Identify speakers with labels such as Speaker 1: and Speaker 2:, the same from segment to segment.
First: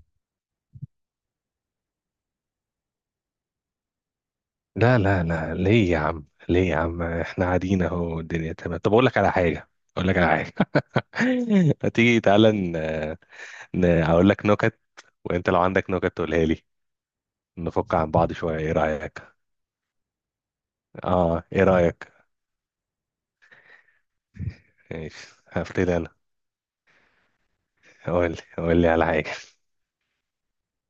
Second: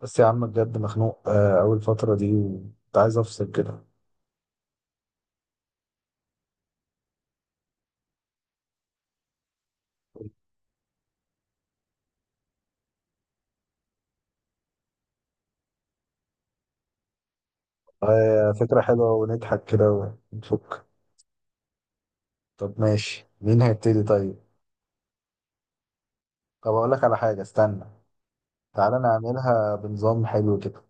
Speaker 1: بس يا عم بجد مخنوق، أول فترة دي وكنت عايز أفصل كده.
Speaker 2: لا لا لا ليه يا عم ليه يا عم احنا قاعدين اهو، الدنيا تمام. طب اقول لك على حاجه. ما تيجي تعالى اقول لك نكت. وانت لو عندك نكت تقولها لي. نفك عن بعض
Speaker 1: آه،
Speaker 2: شويه، ايه
Speaker 1: فكرة حلوة
Speaker 2: رايك؟
Speaker 1: ونضحك كده ونفك.
Speaker 2: اه، ايه رايك؟
Speaker 1: طب ماشي، مين هيبتدي طيب؟
Speaker 2: ماشي، هبتدي انا.
Speaker 1: طب أقول لك على حاجة، استنى.
Speaker 2: قول لي
Speaker 1: تعالى
Speaker 2: على حاجه.
Speaker 1: نعملها بنظام حلو كده.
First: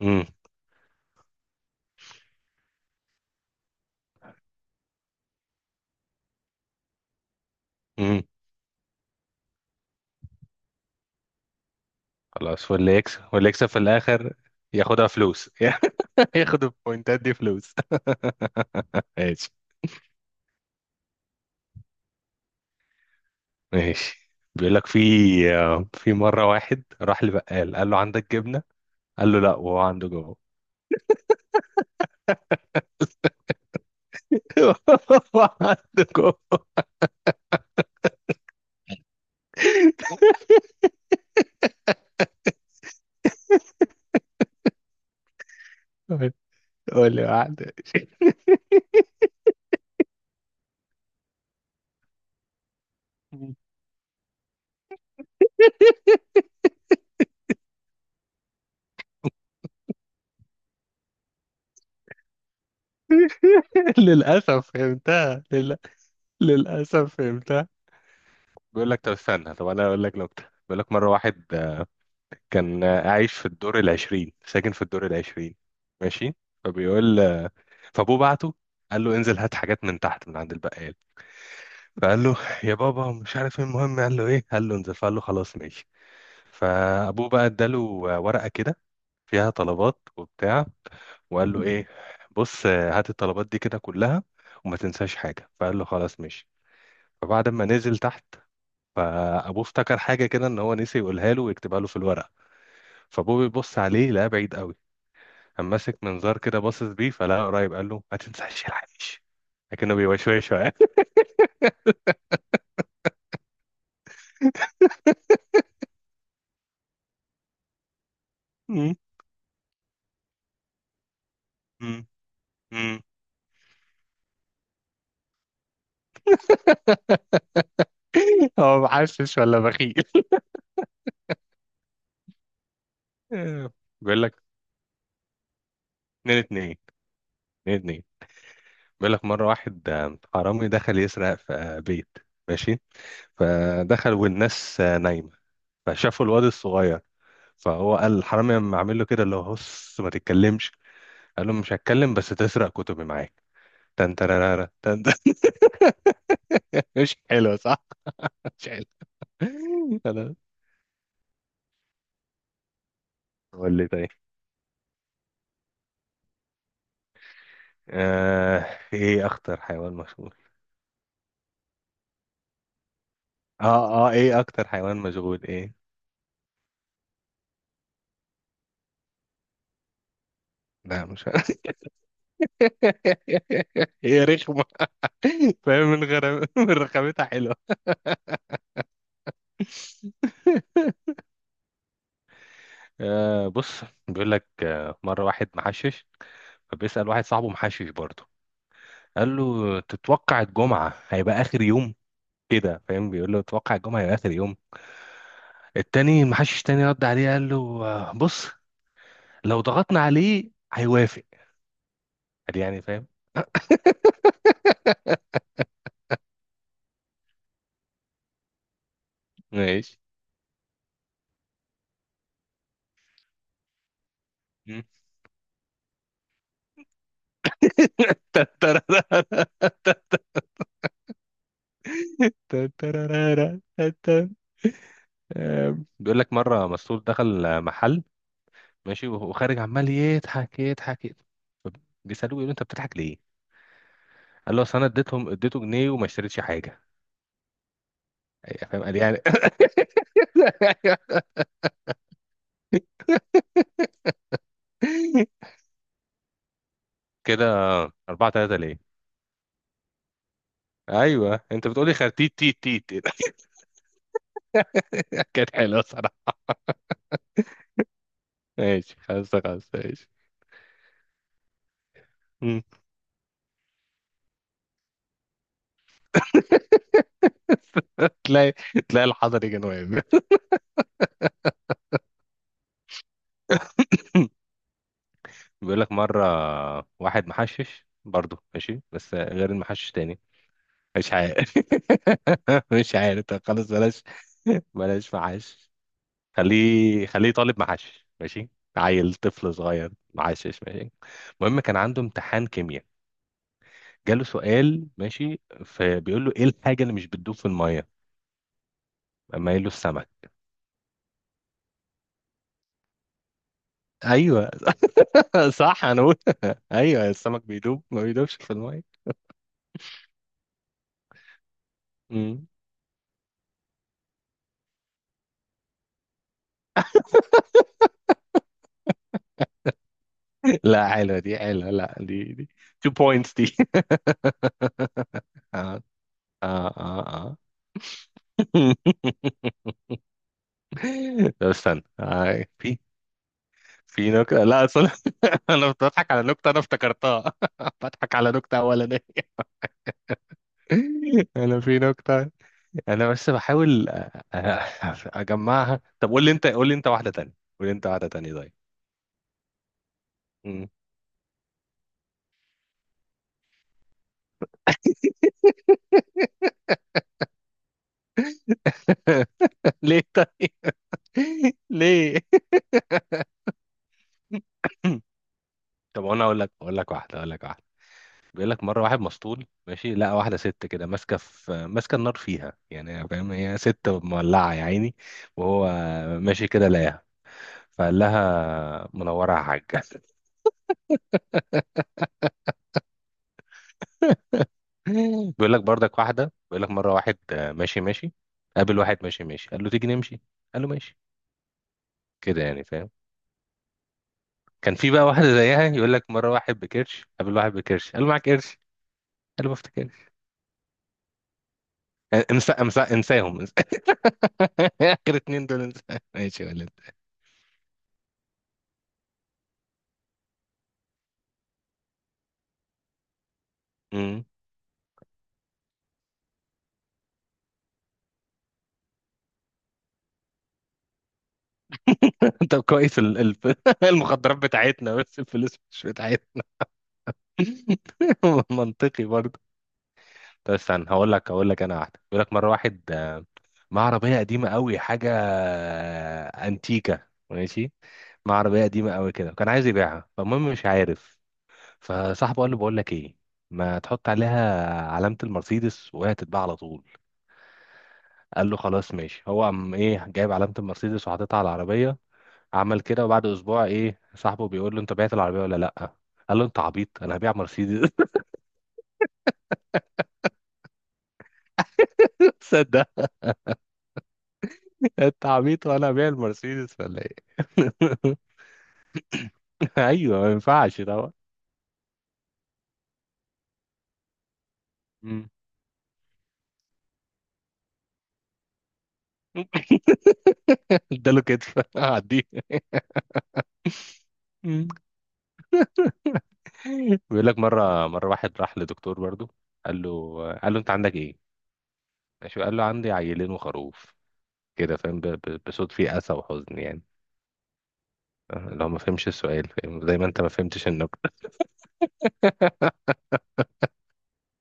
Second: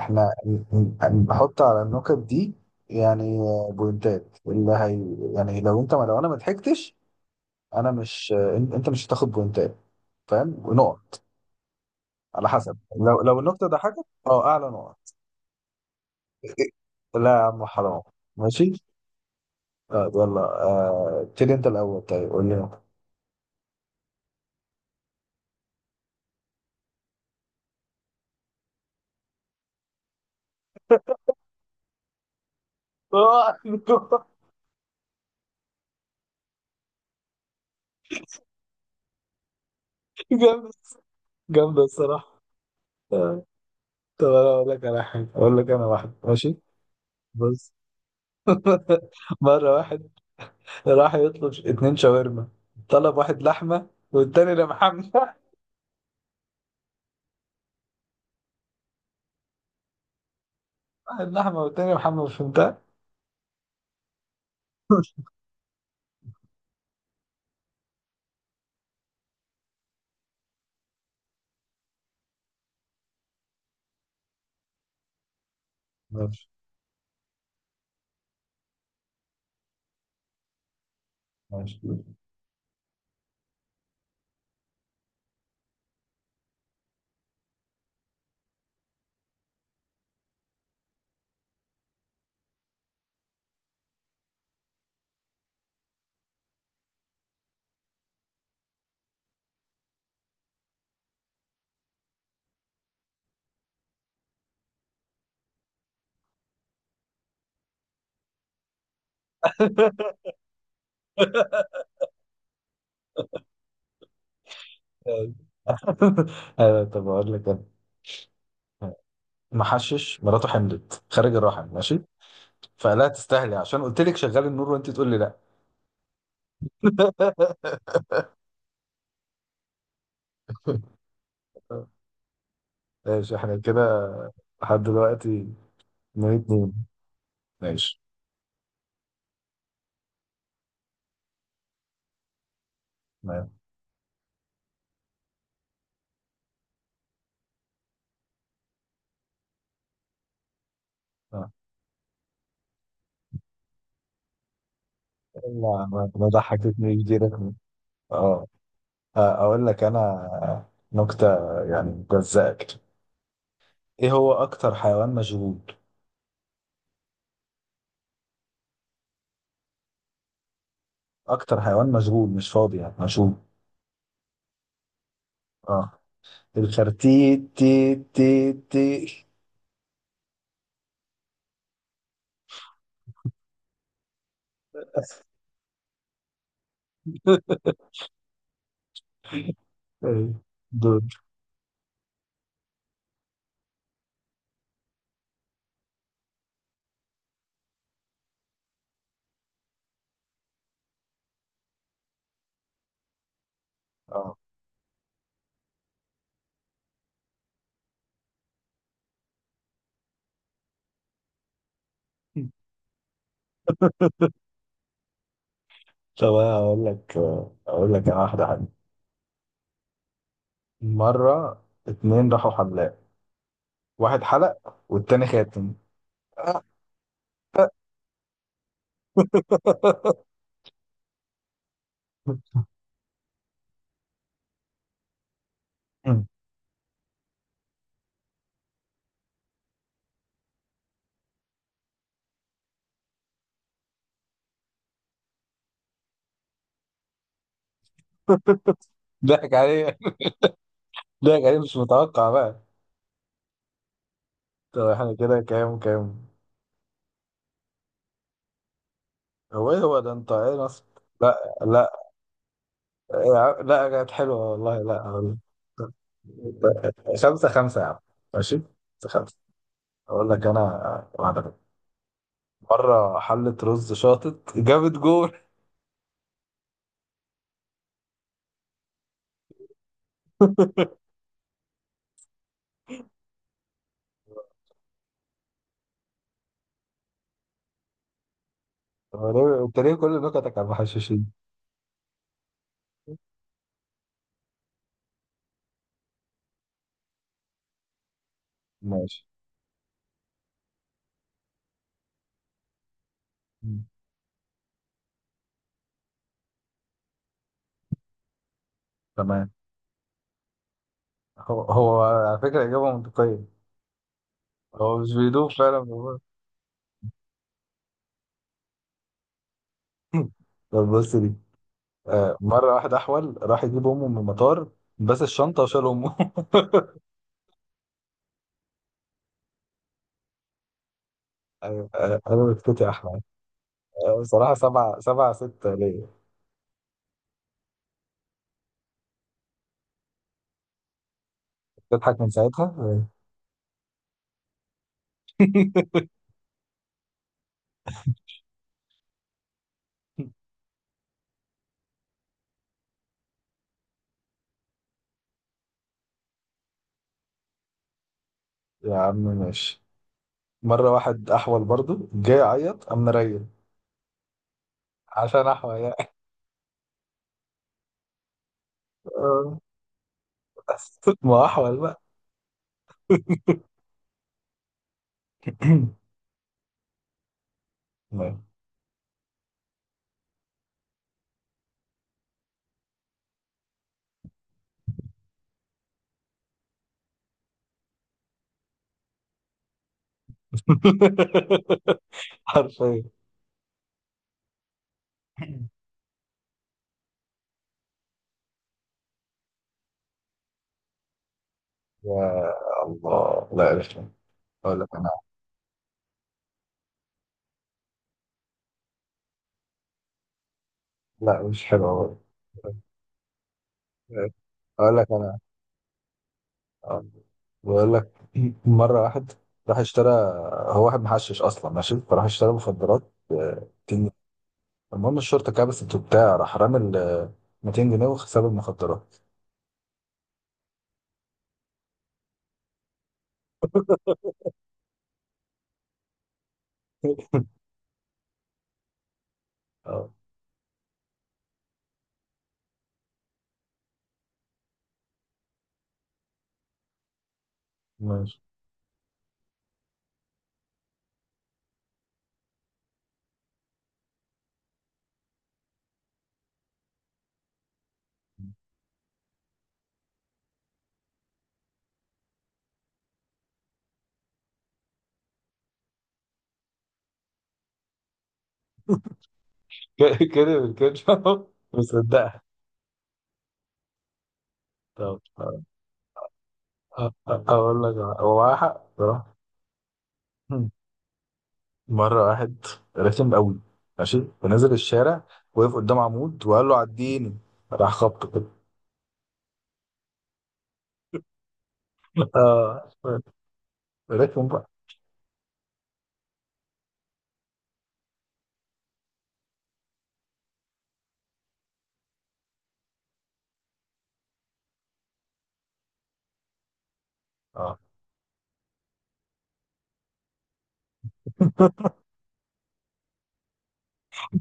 Speaker 2: امم
Speaker 1: نحط على النكت دي يعني بوينتات اللي هي. يعني لو أنا ما ضحكتش، أنا
Speaker 2: امم
Speaker 1: مش أنت مش هتاخد بوينتات. فاهم؟ ونقط على
Speaker 2: خلاص،
Speaker 1: حسب.
Speaker 2: واللي يكسب
Speaker 1: لو
Speaker 2: واللي يكسب
Speaker 1: النكتة
Speaker 2: في
Speaker 1: ضحكت
Speaker 2: الاخر
Speaker 1: أعلى نقط.
Speaker 2: ياخدها فلوس. ياخد
Speaker 1: إيه،
Speaker 2: البوينتات
Speaker 1: لا
Speaker 2: دي
Speaker 1: يا عم
Speaker 2: فلوس.
Speaker 1: حرام. ماشي.
Speaker 2: ماشي.
Speaker 1: طيب يلا، ابتدي انت الاول. طيب قول لي انت.
Speaker 2: ماشي. بيقول لك في مره واحد راح لبقال، قال له عندك جبنه؟ قال له لا، وهو عنده جوه.
Speaker 1: آه،
Speaker 2: هو عنده جوه.
Speaker 1: جامدة، جامدة الصراحة. آه، طب أنا أقول لك على حاجة، اقول لك انا، واحد ماشي.
Speaker 2: قول لي واحدة.
Speaker 1: بص مرة واحد راح يطلب اتنين شاورما، طلب واحد لحمة والتاني ده محمد. واحد لحمة والتاني محمد، فهمتها؟
Speaker 2: للأسف فهمتها للأسف فهمتها. بيقول لك طب استنى، طب أنا أقول لك نكتة. بيقول لك مرة واحد كان عايش في الدور العشرين، ساكن في الدور العشرين. ماشي.
Speaker 1: ماشي،
Speaker 2: فبيقول آه، فأبوه بعته، قال له انزل هات حاجات من تحت من عند البقال.
Speaker 1: ماشي.
Speaker 2: فقال له يا بابا مش عارف ايه، المهم قال له ايه؟ قال له انزل. فقال له خلاص ماشي. فأبوه بقى اداله ورقة كده فيها طلبات وبتاع، وقال له ايه، بص هات الطلبات دي كده كلها وما تنساش حاجه. فقال له خلاص ماشي. فبعد ما نزل تحت، فابوه افتكر حاجه كده ان هو نسي يقولها له ويكتبها له في الورقه. فابوه بيبص عليه لقاه بعيد قوي، قام ماسك منظار كده باصص بيه فلقاه قريب، قال له ما تنساش العيش. لكنه بيوشوشه يعني.
Speaker 1: آه، طب اقول لك انا.
Speaker 2: مم.
Speaker 1: محشش مراته حملت خارج الرحم، ماشي،
Speaker 2: مم.
Speaker 1: فقال
Speaker 2: مم.
Speaker 1: لها تستاهلي عشان قلت لك شغال النور وانت تقول لي لا.
Speaker 2: هو محشش ولا بخيل؟
Speaker 1: ماشي احنا كده
Speaker 2: بيقول لك
Speaker 1: لحد دلوقتي، اتنين
Speaker 2: اتنين
Speaker 1: اتنين.
Speaker 2: اتنين. اتنين
Speaker 1: ماشي،
Speaker 2: اتنين. بيقول لك مرة واحد حرامي دخل يسرق في بيت. ماشي.
Speaker 1: تمام.
Speaker 2: فدخلوا والناس نايمة، فشافوا الواد الصغير. فهو قال الحرامي لما عامل له كده اللي هو هص، ما تتكلمش. قال
Speaker 1: آه.
Speaker 2: له مش هتكلم، بس تسرق كتبي معاك. تن ترارارا، تن تن.
Speaker 1: ما ضحكتني
Speaker 2: مش
Speaker 1: دي رقم.
Speaker 2: حلو صح؟
Speaker 1: اه.
Speaker 2: مش حلو.
Speaker 1: اقول لك انا
Speaker 2: خلاص.
Speaker 1: نكتة، يعني جزاك.
Speaker 2: قول لي طيب.
Speaker 1: ايه هو اكتر حيوان مشغول؟
Speaker 2: آه، ايه اخطر حيوان مشهور؟
Speaker 1: اكتر حيوان مشغول مش فاضي، يعني مشغول.
Speaker 2: اه، اه، ايه اكتر حيوان مشغول، ايه؟
Speaker 1: اه. الخرتيت تي تي تي.
Speaker 2: لا، مش هي رخمة. فاهم من غير من رخامتها.
Speaker 1: إيه، دول.
Speaker 2: آه بص، بيقول لك آه مرة واحد محشش، فبيسأل واحد صاحبه محشش برضه، قال له تتوقع الجمعة هيبقى آخر يوم؟ كده، فاهم؟ بيقول له تتوقع الجمعة هيبقى آخر
Speaker 1: اه.
Speaker 2: يوم. التاني المحشش تاني رد عليه، قال له آه بص، لو ضغطنا عليه هيوافق. قال يعني، فاهم.
Speaker 1: طب انا اقول لك انا واحدة حلوة.
Speaker 2: ماشي.
Speaker 1: مرة اتنين راحوا حمام، واحد حلق
Speaker 2: مم.
Speaker 1: والتاني خاتم. آه.
Speaker 2: تترارارا، تترارارا. بيقول لك مرة مسطول دخل محل ماشي، وخارج عمال يضحك يضحك يضحك. بيسألوه، يقول له انت بتضحك ليه؟ قال له اصل انا اديته جنيه وما اشتريتش حاجه. فاهم، قال يعني.
Speaker 1: ضحك عليه، ضحك عليه مش متوقع بقى. طب احنا كده كام كام؟
Speaker 2: كده 4-3، ليه؟
Speaker 1: هو ايه، هو ده انت ايه نص؟ لا
Speaker 2: ايوه انت بتقولي
Speaker 1: لا
Speaker 2: خرتيت تيت تيت.
Speaker 1: لا، كانت حلوه والله، لا والله.
Speaker 2: كانت حلوه صراحه.
Speaker 1: خمسة خمسة يا عم. ماشي،
Speaker 2: ماشي،
Speaker 1: خمسة خمسة.
Speaker 2: خمسة خمسة. ماشي.
Speaker 1: أقول لك أنا واحدة بقى.
Speaker 2: مم.
Speaker 1: مرة حلة رز شاطت جابت جول.
Speaker 2: تلاقي تلاقي الحضر يجي واقف. بيقول لك مرة واحد محشش برضه، ماشي بس غير
Speaker 1: أنت
Speaker 2: المحشش
Speaker 1: ليه
Speaker 2: تاني.
Speaker 1: كل نكتك على
Speaker 2: مش
Speaker 1: المحششين؟
Speaker 2: عارف. مش عارف. طب خلاص، بلاش، بلاش محشش. خليه، خليه طالب محشش ماشي، عيل
Speaker 1: ماشي.
Speaker 2: طفل صغير محشش ماشي. المهم كان عنده امتحان كيمياء،
Speaker 1: مم.
Speaker 2: جاله سؤال، ماشي. فبيقول له ايه الحاجه اللي مش بتدوب في الميه؟
Speaker 1: تمام.
Speaker 2: اما قال له السمك.
Speaker 1: هو هو على فكرة إجابة منطقية.
Speaker 2: ايوه.
Speaker 1: هو مش بيدوب فعلا
Speaker 2: صح، انا بقول.
Speaker 1: والله.
Speaker 2: ايوه، السمك ما بيدوبش في الميه.
Speaker 1: طب بص دي،
Speaker 2: مم.
Speaker 1: مرة واحد أحول راح يجيب أمه من المطار، بس الشنطة وشال أمه.
Speaker 2: لا، حلوه دي، حلوه،
Speaker 1: أيوة.
Speaker 2: لا، دي
Speaker 1: أنا
Speaker 2: دي
Speaker 1: بسكوت يا
Speaker 2: 2
Speaker 1: أحمد.
Speaker 2: بوينتس دي.
Speaker 1: بصراحة سبعة سبعة ستة
Speaker 2: اه،
Speaker 1: ليا.
Speaker 2: اه، اه، اه. طب استنى،
Speaker 1: تضحك من
Speaker 2: في
Speaker 1: ساعتها.
Speaker 2: في نكتة، لا اصل انا بضحك على نكتة انا افتكرتها. بضحك على نكتة اولانية. انا في نكتة، انا بس بحاول اجمعها. طب قول لي انت واحده تانية، طيب.
Speaker 1: يا عم ماشي.
Speaker 2: مم.
Speaker 1: مرة واحد أحول برضه جاي يعيط، قام مريل عشان أحول يعني. آه،
Speaker 2: ليه طيب؟
Speaker 1: بس ما أحول بقى.
Speaker 2: ليه؟ طب انا اقول لك واحده. بيقول لك مره واحد مسطول ماشي، لقى واحده ست كده ماسكه النار فيها يعني، فاهم؟ هي ست مولعه يا عيني. وهو ماشي كده لقاها، فقال لها منوره يا حاجه.
Speaker 1: حرفيا.
Speaker 2: بيقول لك برضك واحده، بيقول لك مره واحد ماشي ماشي، قابل واحد ماشي ماشي، قال له تيجي نمشي. قال له ماشي. كده
Speaker 1: يا
Speaker 2: يعني، فاهم؟
Speaker 1: الله لا عرفت.
Speaker 2: كان
Speaker 1: أقول لك،
Speaker 2: في بقى واحدة زيها. يقول لك مرة واحد بكرش قابل واحد بكرش، قال له معاك قرش؟ قال له ما افتكرش.
Speaker 1: لا مش حلوة برضه.
Speaker 2: انسى، انسى، انساهم، انسى.
Speaker 1: أقول لك
Speaker 2: اخر
Speaker 1: أنا،
Speaker 2: اتنين دول انسى. ماشي يا ولد.
Speaker 1: آه، بقول لك مرة واحد راح اشترى، هو واحد محشش أصلا ماشي، فراح اشترى مخدرات 200 جنيه.
Speaker 2: مم.
Speaker 1: المهم الشرطة كبست وبتاع، راح رامي ال 200 جنيه وساب المخدرات.
Speaker 2: طب كويس، المخدرات بتاعتنا بس الفلوس مش بتاعتنا. منطقي برضه.
Speaker 1: اه
Speaker 2: طب استنى، هقول لك انا واحدة. يقول لك مرة واحد مع عربية قديمة قوي حاجة انتيكة، ماشي. مع
Speaker 1: ماشي.
Speaker 2: عربية قديمة قوي كده، كان عايز يبيعها، فالمهم مش عارف. فصاحبه قال له بقول لك ايه، ما تحط عليها علامة المرسيدس وهي تتباع على طول. قال له خلاص ماشي. هو قام ايه، جايب علامة المرسيدس وحاططها على العربية. عمل كده، وبعد اسبوع ايه صاحبه بيقول له انت بعت العربية ولا لا؟ قال له انت عبيط، انا هبيع مرسيدس.
Speaker 1: كده كده. مصدقها.
Speaker 2: صدق.
Speaker 1: طب
Speaker 2: انت عبيط، وانا هبيع المرسيدس ولا ايه؟
Speaker 1: أقول لك، هو معاه حق بصراحة.
Speaker 2: ايوه، ما ينفعش طبعا.
Speaker 1: مرة واحد رخم قوي، ماشي، فنزل الشارع،
Speaker 2: مم.
Speaker 1: وقف قدام عمود وقال له عديني، راح خبطه كده.
Speaker 2: اداله كتف. عديه.
Speaker 1: اه رخم
Speaker 2: مم.
Speaker 1: بقى.
Speaker 2: بيقول لك مره واحد راح لدكتور برضو. قال له انت عندك ايه؟ ماشي. وقال له عندي عيلين وخروف، كده، فاهم؟ بصوت فيه أسى وحزن يعني.
Speaker 1: اه.
Speaker 2: لو ما فهمش السؤال، فاهم زي ما انت ما فهمتش النكتة.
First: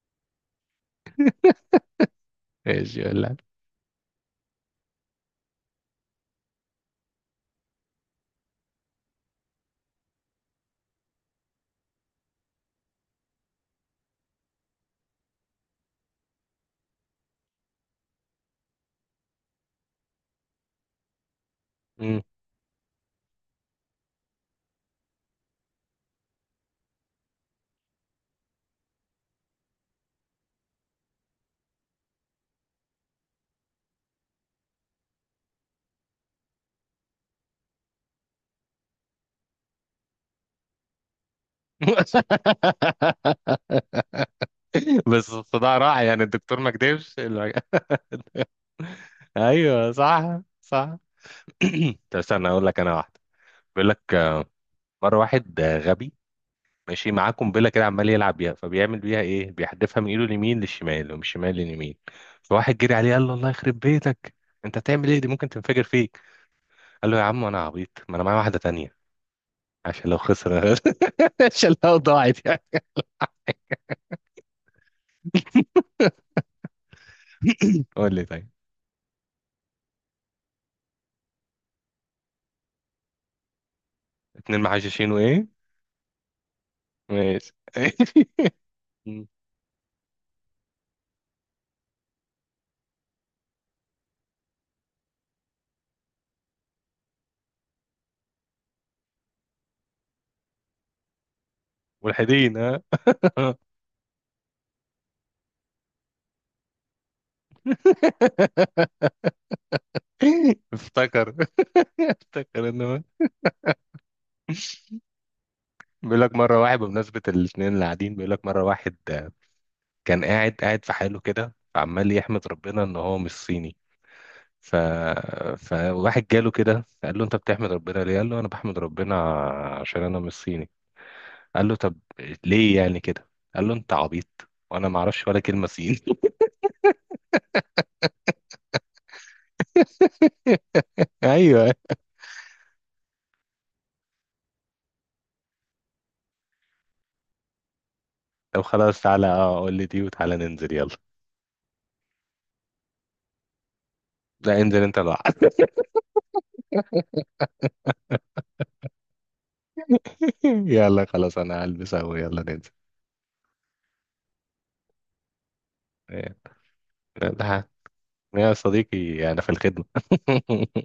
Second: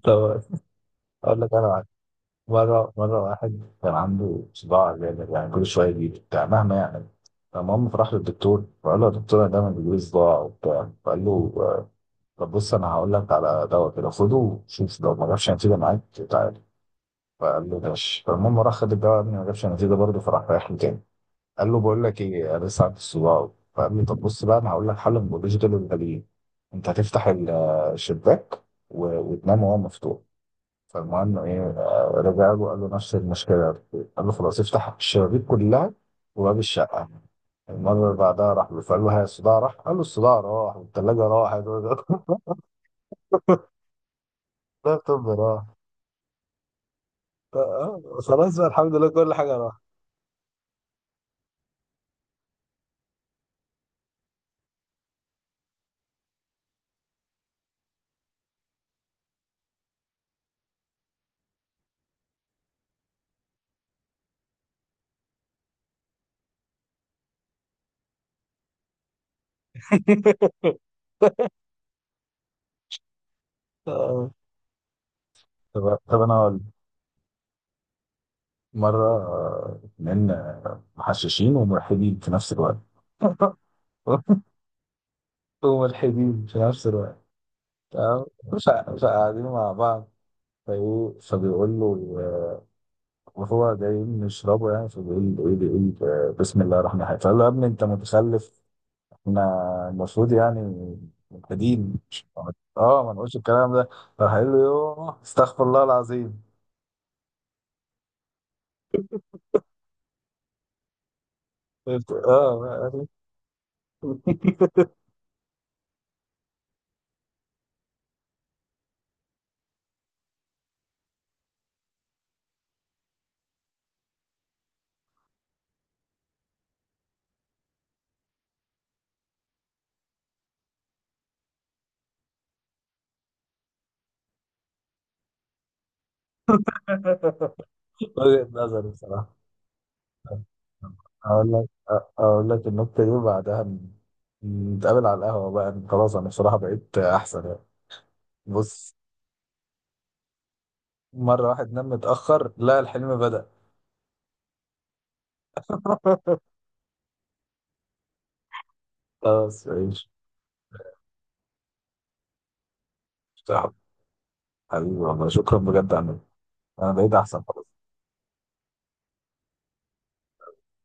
Speaker 1: طب اقول لك انا واحد. مرة
Speaker 2: ماشي
Speaker 1: مرة
Speaker 2: ولا.
Speaker 1: واحد كان عنده صداع جامد، يعني كل شوية يجي بتاع مهما يعني. المهم فراح للدكتور، فقال له يا دكتور انا دايما بيجيلي صداع وبتاع. فقال له طب بص، انا هقول لك على دواء كده، خده وشوف لو ما جابش نتيجة معاك تعالى. فقال له ماشي. فالمهم راح خد الدواء، ما جابش نتيجة برضه، فراح رايح له تاني، قال له بقول لك
Speaker 2: مم.
Speaker 1: ايه، انا لسه عندي الصداع. فقال لي طب بص بقى، انا هقول لك حل من دول الغاليين. انت هتفتح الشباك وتنام وهو مفتوح. فالمهم ايه، رجع له قال له نفس المشكله. قال له خلاص، افتح الشبابيك كلها وباب الشقه. المره اللي بعدها راح له، فقال له ها الصداع راح؟ قال له الصداع راح، والثلاجه راحت، اللابتوب
Speaker 2: بس
Speaker 1: راح.
Speaker 2: الصداع راح يعني، الدكتور ما كدبش
Speaker 1: آه، خلاص بقى، الحمد لله كل حاجه راحت.
Speaker 2: ايوه، صح، صح. طب استنى، اقول لك انا واحده. بيقول لك مره واحد غبي ماشي معاه قنبله كده، عمال يلعب بيها. فبيعمل بيها ايه، بيحدفها من ايده اليمين للشمال ومن الشمال لليمين. فواحد جري عليه قال له الله يخرب بيتك، انت هتعمل ايه دي؟ ممكن تنفجر فيك. قال له يا عم انا عبيط، ما انا معايا واحده تانية، عشان لو خسر عشان لو ضاعت يعني.
Speaker 1: آه. طب طب انا هقول.
Speaker 2: قول لي طيب.
Speaker 1: مرة اتنين محششين وملحدين في نفس الوقت.
Speaker 2: اتنين محششين وايه؟
Speaker 1: وملحدين في نفس الوقت،
Speaker 2: ماشي.
Speaker 1: تمام. فقاعدين مع بعض، فايه، فبيقول له وهو جايين نشربه يعني، فبيقول له ايه، بيقول بسم الله الرحمن الرحيم. فقال له يا ابني انت متخلف، احنا المفروض يعني ملحدين
Speaker 2: ملحدين، ها.
Speaker 1: اه ما نقولش الكلام ده. راح قال له يوه استغفر الله العظيم.
Speaker 2: افتكر افتكر ان هو.
Speaker 1: اه.
Speaker 2: بيقول لك مره واحد بمناسبه الاثنين اللي قاعدين، بيقول لك مره واحد كان قاعد قاعد في حاله كده عمال يحمد ربنا ان هو مش صيني. ف... فواحد جاله كده قال له انت بتحمد ربنا ليه؟ قال له انا بحمد ربنا عشان انا مش صيني. قال له طب ليه يعني كده؟ قال له انت عبيط، وانا ما اعرفش ولا كلمه صيني.
Speaker 1: وجهة نظر بصراحة. اقول لك
Speaker 2: ايوه.
Speaker 1: اقول لك النكته دي وبعدها نتقابل على القهوه بقى. خلاص انا بصراحه بقيت احسن يعني.
Speaker 2: طب
Speaker 1: بص،
Speaker 2: خلاص، تعالى. اه، قول لي دي وتعالى ننزل، يلا.
Speaker 1: مره واحد نام متاخر، لا الحلم بدأ.
Speaker 2: لا، انزل انت لوحدك.
Speaker 1: خلاص ماشي
Speaker 2: يلا خلاص، انا هلبس اهو، يلا ننزل.
Speaker 1: حبيبي. والله شكرا بجد عنك.
Speaker 2: إيه،
Speaker 1: انا بقيت احسن
Speaker 2: لا
Speaker 1: خلاص.
Speaker 2: يا صديقي، انا في الخدمه.